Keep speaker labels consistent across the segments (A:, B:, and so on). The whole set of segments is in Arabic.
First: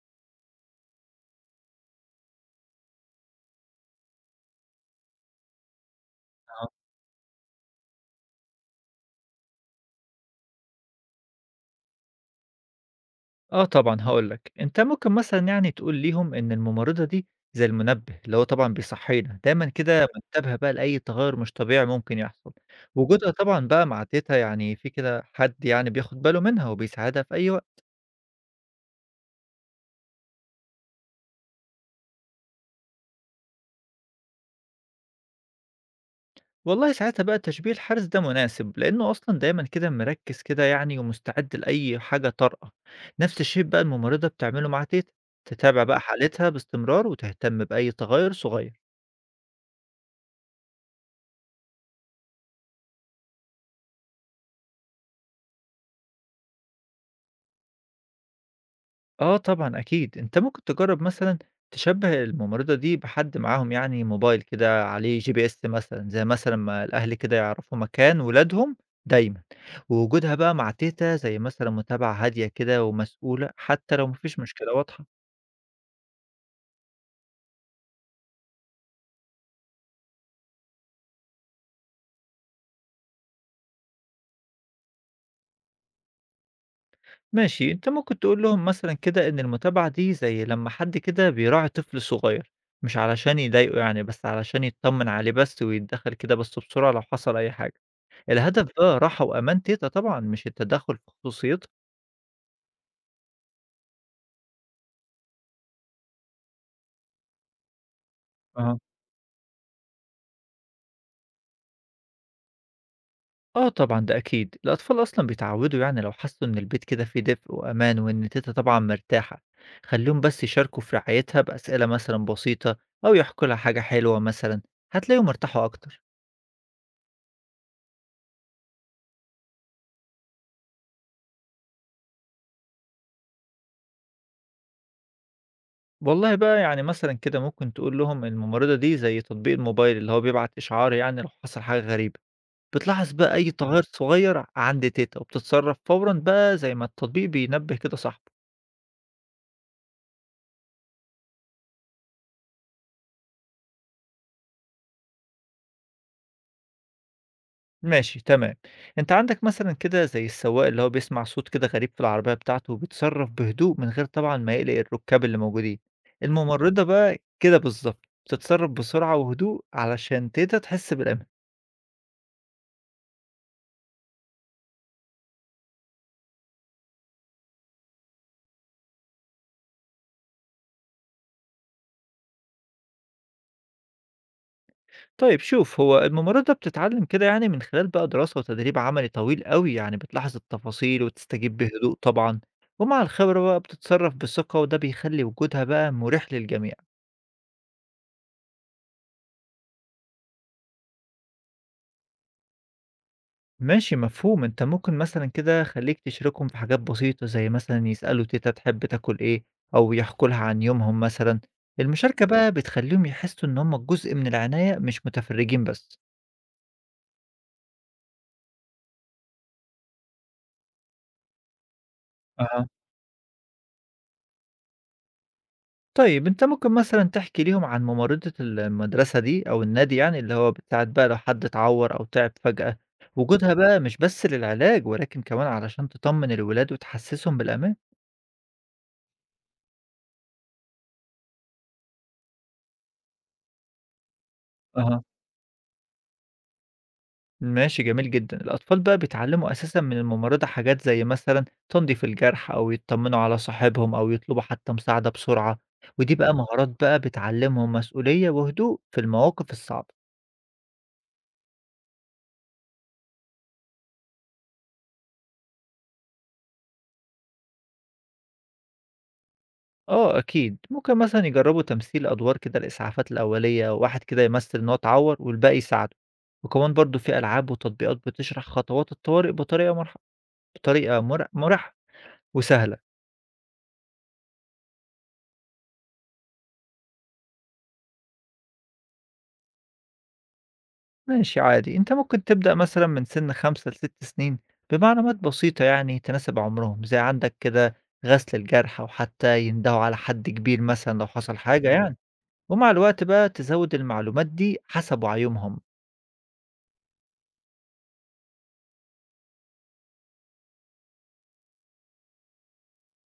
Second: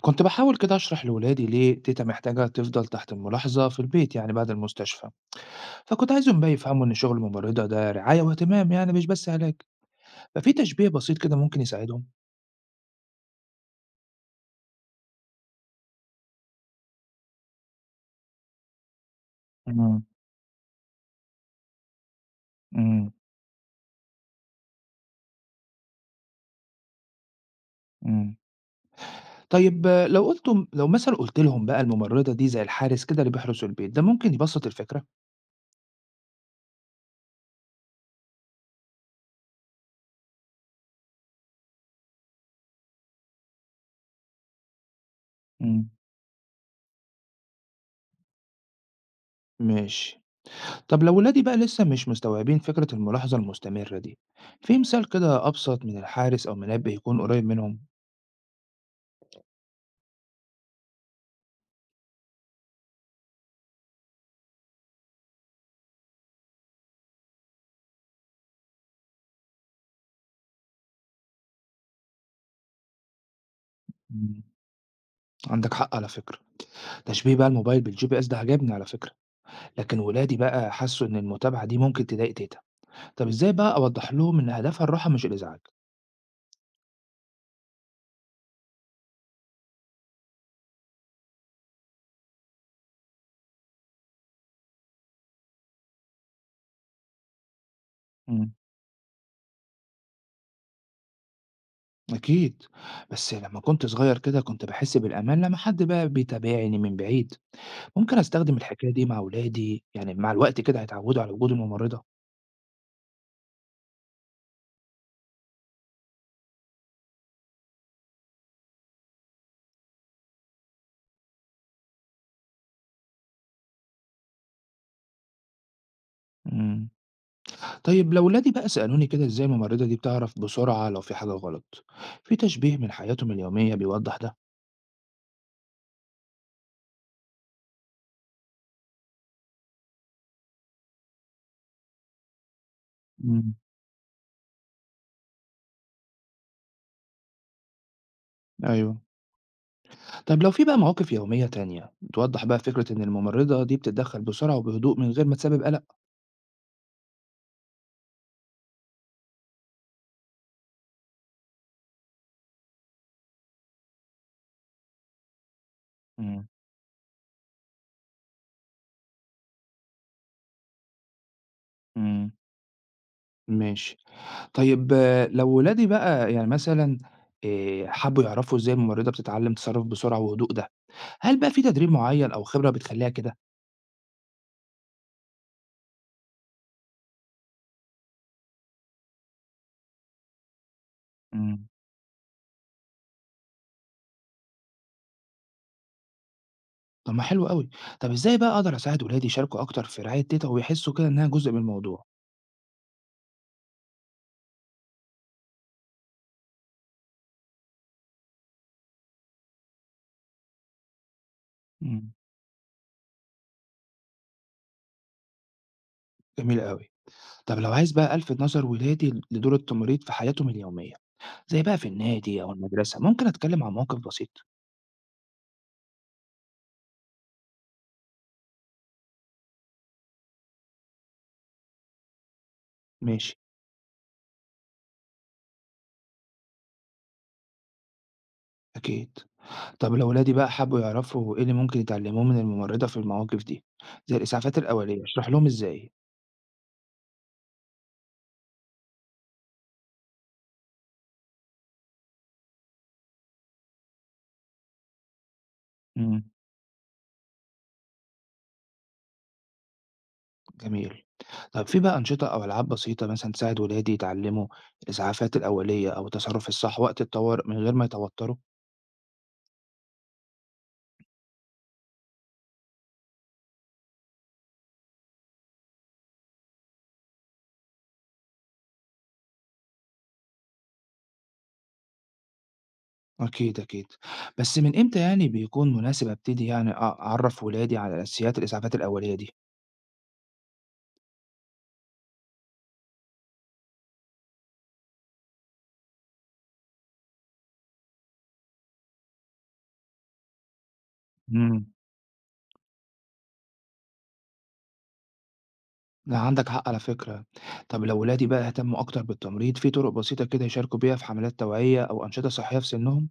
A: كنت بحاول كده أشرح لولادي ليه تيتا محتاجة تفضل تحت الملاحظة في البيت، يعني بعد المستشفى. فكنت عايزهم بقى
B: آه.
A: يفهموا إن شغل الممرضة ده رعاية واهتمام، يعني مش بس علاج. ففي تشبيه بسيط كده ممكن يساعدهم.
B: آه طبعًا هاقول لك، أنت ممكن مثلًا يعني تقول ليهم إن الممرضة دي زي المنبه، اللي هو طبعًا بيصحينا، دايمًا
A: امم
B: كده منتبهة بقى لأي تغيُّر مش طبيعي ممكن يحصل.
A: امم
B: وجودها طبعًا بقى مع تيتة يعني في كده حد يعني بياخد باله منها وبيساعدها في أي وقت.
A: امم. طيب، لو مثلا قلت لهم بقى الممرضة دي زي الحارس كده اللي بيحرس البيت، ده ممكن يبسط الفكرة.
B: والله ساعتها بقى تشبيه الحارس ده مناسب، لإنه أصلًا دايمًا كده مركِّز كده يعني ومستعد لأي حاجة طارئة. نفس الشيء بقى الممرضة بتعمله مع تيتة، تتابع
A: امم.
B: بقى حالتها باستمرار وتهتم بأي تغيُّر صغير.
A: ماشي. طب لو ولادي بقى لسه مش مستوعبين فكرة الملاحظة المستمرة دي، في مثال كده أبسط من الحارس أو منبه يكون قريب منهم؟
B: آه طبعًا أكيد، أنت ممكن تجرّب مثلًا تشبّه الممرضة دي بحد معاهم يعني موبايل كده عليه GPS مثلًا، زي مثلًا ما الأهل كده يعرفوا مكان ولادهم دايمًا، ووجودها بقى مع تيتة زي مثلًا متابعة هادية كده ومسؤولة، حتى لو ما فيش
A: مم.
B: مشكلة واضحة.
A: عندك حق على فكرة. تشبيه بقى الموبايل بالجي بي اس ده عجبني على فكرة. لكن ولادي بقى حسوا ان المتابعة دي ممكن تضايق تيتا. طب ازاي بقى اوضح لهم ان هدفها الراحة مش الازعاج؟
B: ماشي، أنت ممكن تقول لهم مثلًا كده إن المتابعة دي زي لمّا حد كده بيراعي طفل صغير، مش علشان يضايقه يعني، بس علشان يتطمن عليه بس ويتدخل كده بس بسرعة لو حصل أي حاجة.
A: امم.
B: الهدف بقى راحة وأمان تيتة طبعًا مش التدخُّل في خصوصيتها.
A: اكيد. بس لما كنت صغير كده كنت بحس بالامان لما حد بقى بيتابعني من بعيد. ممكن استخدم
B: أها.
A: الحكاية دي مع ولادي، يعني مع الوقت كده هيتعودوا على وجود الممرضة.
B: آه طبعًا ده أكيد، الأطفال أصلًا بيتعوّدوا يعني لو حسّوا إن البيت كده فيه دفء وأمان وإن تيتة طبعًا مرتاحة، خلّيهم بس يشاركوا في رعايتها بأسئلة مثلًا بسيطة أو يحكوا لها حاجة حلوة مثلًا، هتلاقيهم ارتاحوا أكتر.
A: امم. طيب لو ولادي بقى سألوني كده ازاي الممرضة دي بتعرف بسرعة لو في حاجة غلط، في تشبيه من حياتهم اليومية بيوضح ده؟
B: والله بقى يعني مثلًا كده ممكن تقول لهم الممرضة دي زي تطبيق الموبايل اللي هو بيبعت إشعار يعني لو حصل حاجة غريبة، بتلاحظ بقى أي
A: امم.
B: تغيُّر صغير عند تيتة وبتتصرّف فورًا بقى زي ما التطبيق بينبّه كده صاحبه.
A: ايوه. طب لو في بقى مواقف يومية تانية توضح بقى فكرة إن الممرضة دي بتتدخل بسرعة وبهدوء من غير ما تسبب قلق؟
B: ماشي تمام. أنت عندك مثلًا كده زي السواق اللي هو بيسمع صوت كده غريب في العربية بتاعته وبيتصرّف بهدوء من غير طبعًا ما يقلق الرُكّاب اللي موجودين.
A: مم.
B: الممرّضة بقى كده بالضبط، بتتصرّف بسرعة وهدوء علشان تقدر تحس بالأمان.
A: مم. ماشي. طيب، لو ولادي بقى يعني مثلا حبوا يعرفوا إزاي الممرضة بتتعلم تصرف بسرعة وهدوء ده. هل بقى في تدريب معين أو خبرة بتخليها كده؟
B: طيب شوف، هو الممرّضة بتتعلّم كده يعني من خلال بقى دراسة وتدريب عملي طويل أوي، يعني بتلاحظ التفاصيل وتستجيب
A: مم.
B: بهدوء طبعًا، ومع الخبرة بقى بتتصرّف بثقة وده بيخلّي وجودها بقى مُريح للجميع.
A: طب ما حلو قوي. طب إزاي بقى أقدر أساعد ولادي يشاركوا أكتر في رعاية تيتا ويحسوا كده إنها جزء من الموضوع؟
B: ماشي مفهوم، أنت ممكن مثلًا كده خلّيك تشاركهم في حاجات بسيطة، زي مثلًا يسألوا تيتة تحب تاكل إيه، أو يحكوا لها عن يومهم مثلًا،
A: مم.
B: المشاركة بقى بتخلّيهم يحسّوا إن هُم جزء من العناية مش متفرّجين بس.
A: جميل قوي. طب لو عايز بقى ألفت نظر ولادي لدور التمريض في حياتهم اليومية، زي بقى في النادي أو
B: أها.
A: المدرسة، ممكن أتكلم عن موقف بسيط.
B: طيب أنت ممكن مثلًا تحكي ليهم عن ممرضة المدرسة دي أو النادي يعني اللي هو بتساعد بقى لو حد اتعوّر أو تعب فجأة،
A: ماشي.
B: وجودها بقى مش بس للعلاج ولكن كمان علشان تطمّن الولاد وتحسّسهم بالأمان.
A: أكيد. طب لو ولادي بقى حبوا يعرفوا إيه اللي ممكن يتعلموه من الممرضة في المواقف دي، زي الإسعافات
B: أها.
A: الأولية، أشرح لهم إزاي.
B: ماشي جميل جدًا. الأطفال بقى بيتعلّموا أساسًا من الممرضة حاجات زي مثلًا تنضيف الجرح أو يطمنوا على صاحبهم أو يطلبوا حتى مساعدة بسرعة، ودي
A: امم.
B: بقى مهارات بقى بتعلّمهم مسؤولية وهدوء في المواقف الصعبة.
A: جميل. طب في بقى أنشطة أو ألعاب بسيطة مثلا تساعد ولادي يتعلموا الإسعافات الأولية أو التصرف الصح وقت الطوارئ من غير ما يتوتروا؟
B: آه أكيد، ممكن مثلًا يجرّبوا تمثيل أدوار كده الإسعافات الأولية، واحد كده يمثّل إن هو اتعوّر والباقي يساعده، وكمان برضه في ألعاب وتطبيقات بتشرح خطوات الطوارئ بطريقة مرح بطريقة مر مُرح وسهلة.
A: أكيد أكيد. بس من إمتى يعني بيكون مناسب أبتدي، يعني أعرف ولادي على أساسيات الإسعافات الأولية دي؟
B: ماشي عادي، أنت ممكن تبدأ مثلًا من سن 5 ل6 سنين بمعلومات بسيطة يعني تناسب عمرهم، زي عندك كده غسل الجرح أو حتى يندهوا على حد كبير مثلًا لو حصل
A: إمم،
B: حاجة يعني، ومع الوقت بقى تزود المعلومات دي حسب وعيهم.
A: لأ عندك حق على فكرة. طب لو ولادي بقى اهتموا أكتر بالتمريض، في طرق بسيطة كده يشاركوا بيها في حملات توعية أو أنشطة صحية في سنهم؟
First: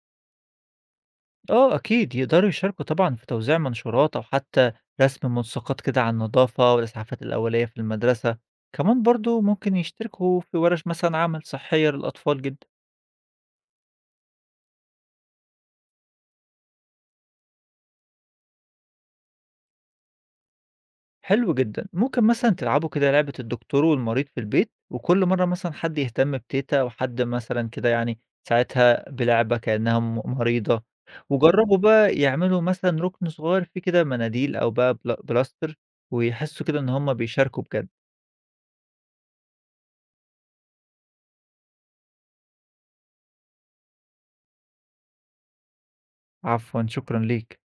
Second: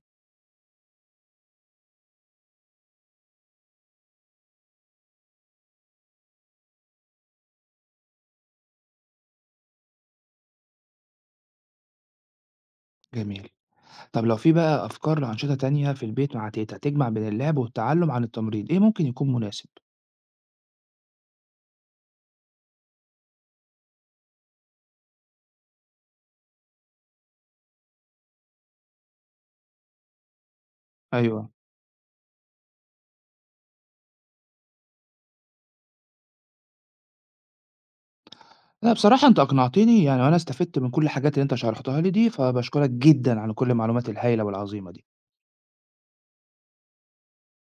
B: آه أكيد، يقدروا يشاركوا طبعًا في توزيع منشورات أو حتى رسم ملصقات كده عن النضافة والإسعافات الأولية في المدرسة، كمان برضه ممكن يشتركوا في ورش مثلًا عمل صحية للأطفال جدًا.
A: جميل. طب لو في بقى أفكار لأنشطة تانية في البيت مع تيتة تجمع بين اللعب والتعلم عن التمريض، إيه ممكن يكون مناسب؟
B: حلو جدًا، ممكن مثلًا تلعبوا كده لعبة الدكتور والمريض في البيت، وكل مرة مثلًا حد يهتم بتيتة وحد مثلًا كده يعني ساعتها بلعبة كأنها مريضة،
A: أيوه.
B: وجربوا بقى يعملوا مثلًا ركن صغير فيه كده مناديل أو بقى بلا بلاستر، ويحسوا كده إن هُم بيشاركوا بجد،
A: لأ بصراحة أنت أقنعتني، يعني وأنا استفدت من كل الحاجات اللي أنت شرحتها لي دي، فباشكرك جدًا على كل المعلومات الهايلة والعظيمة دي.
B: عفوًا شكرًا ليك.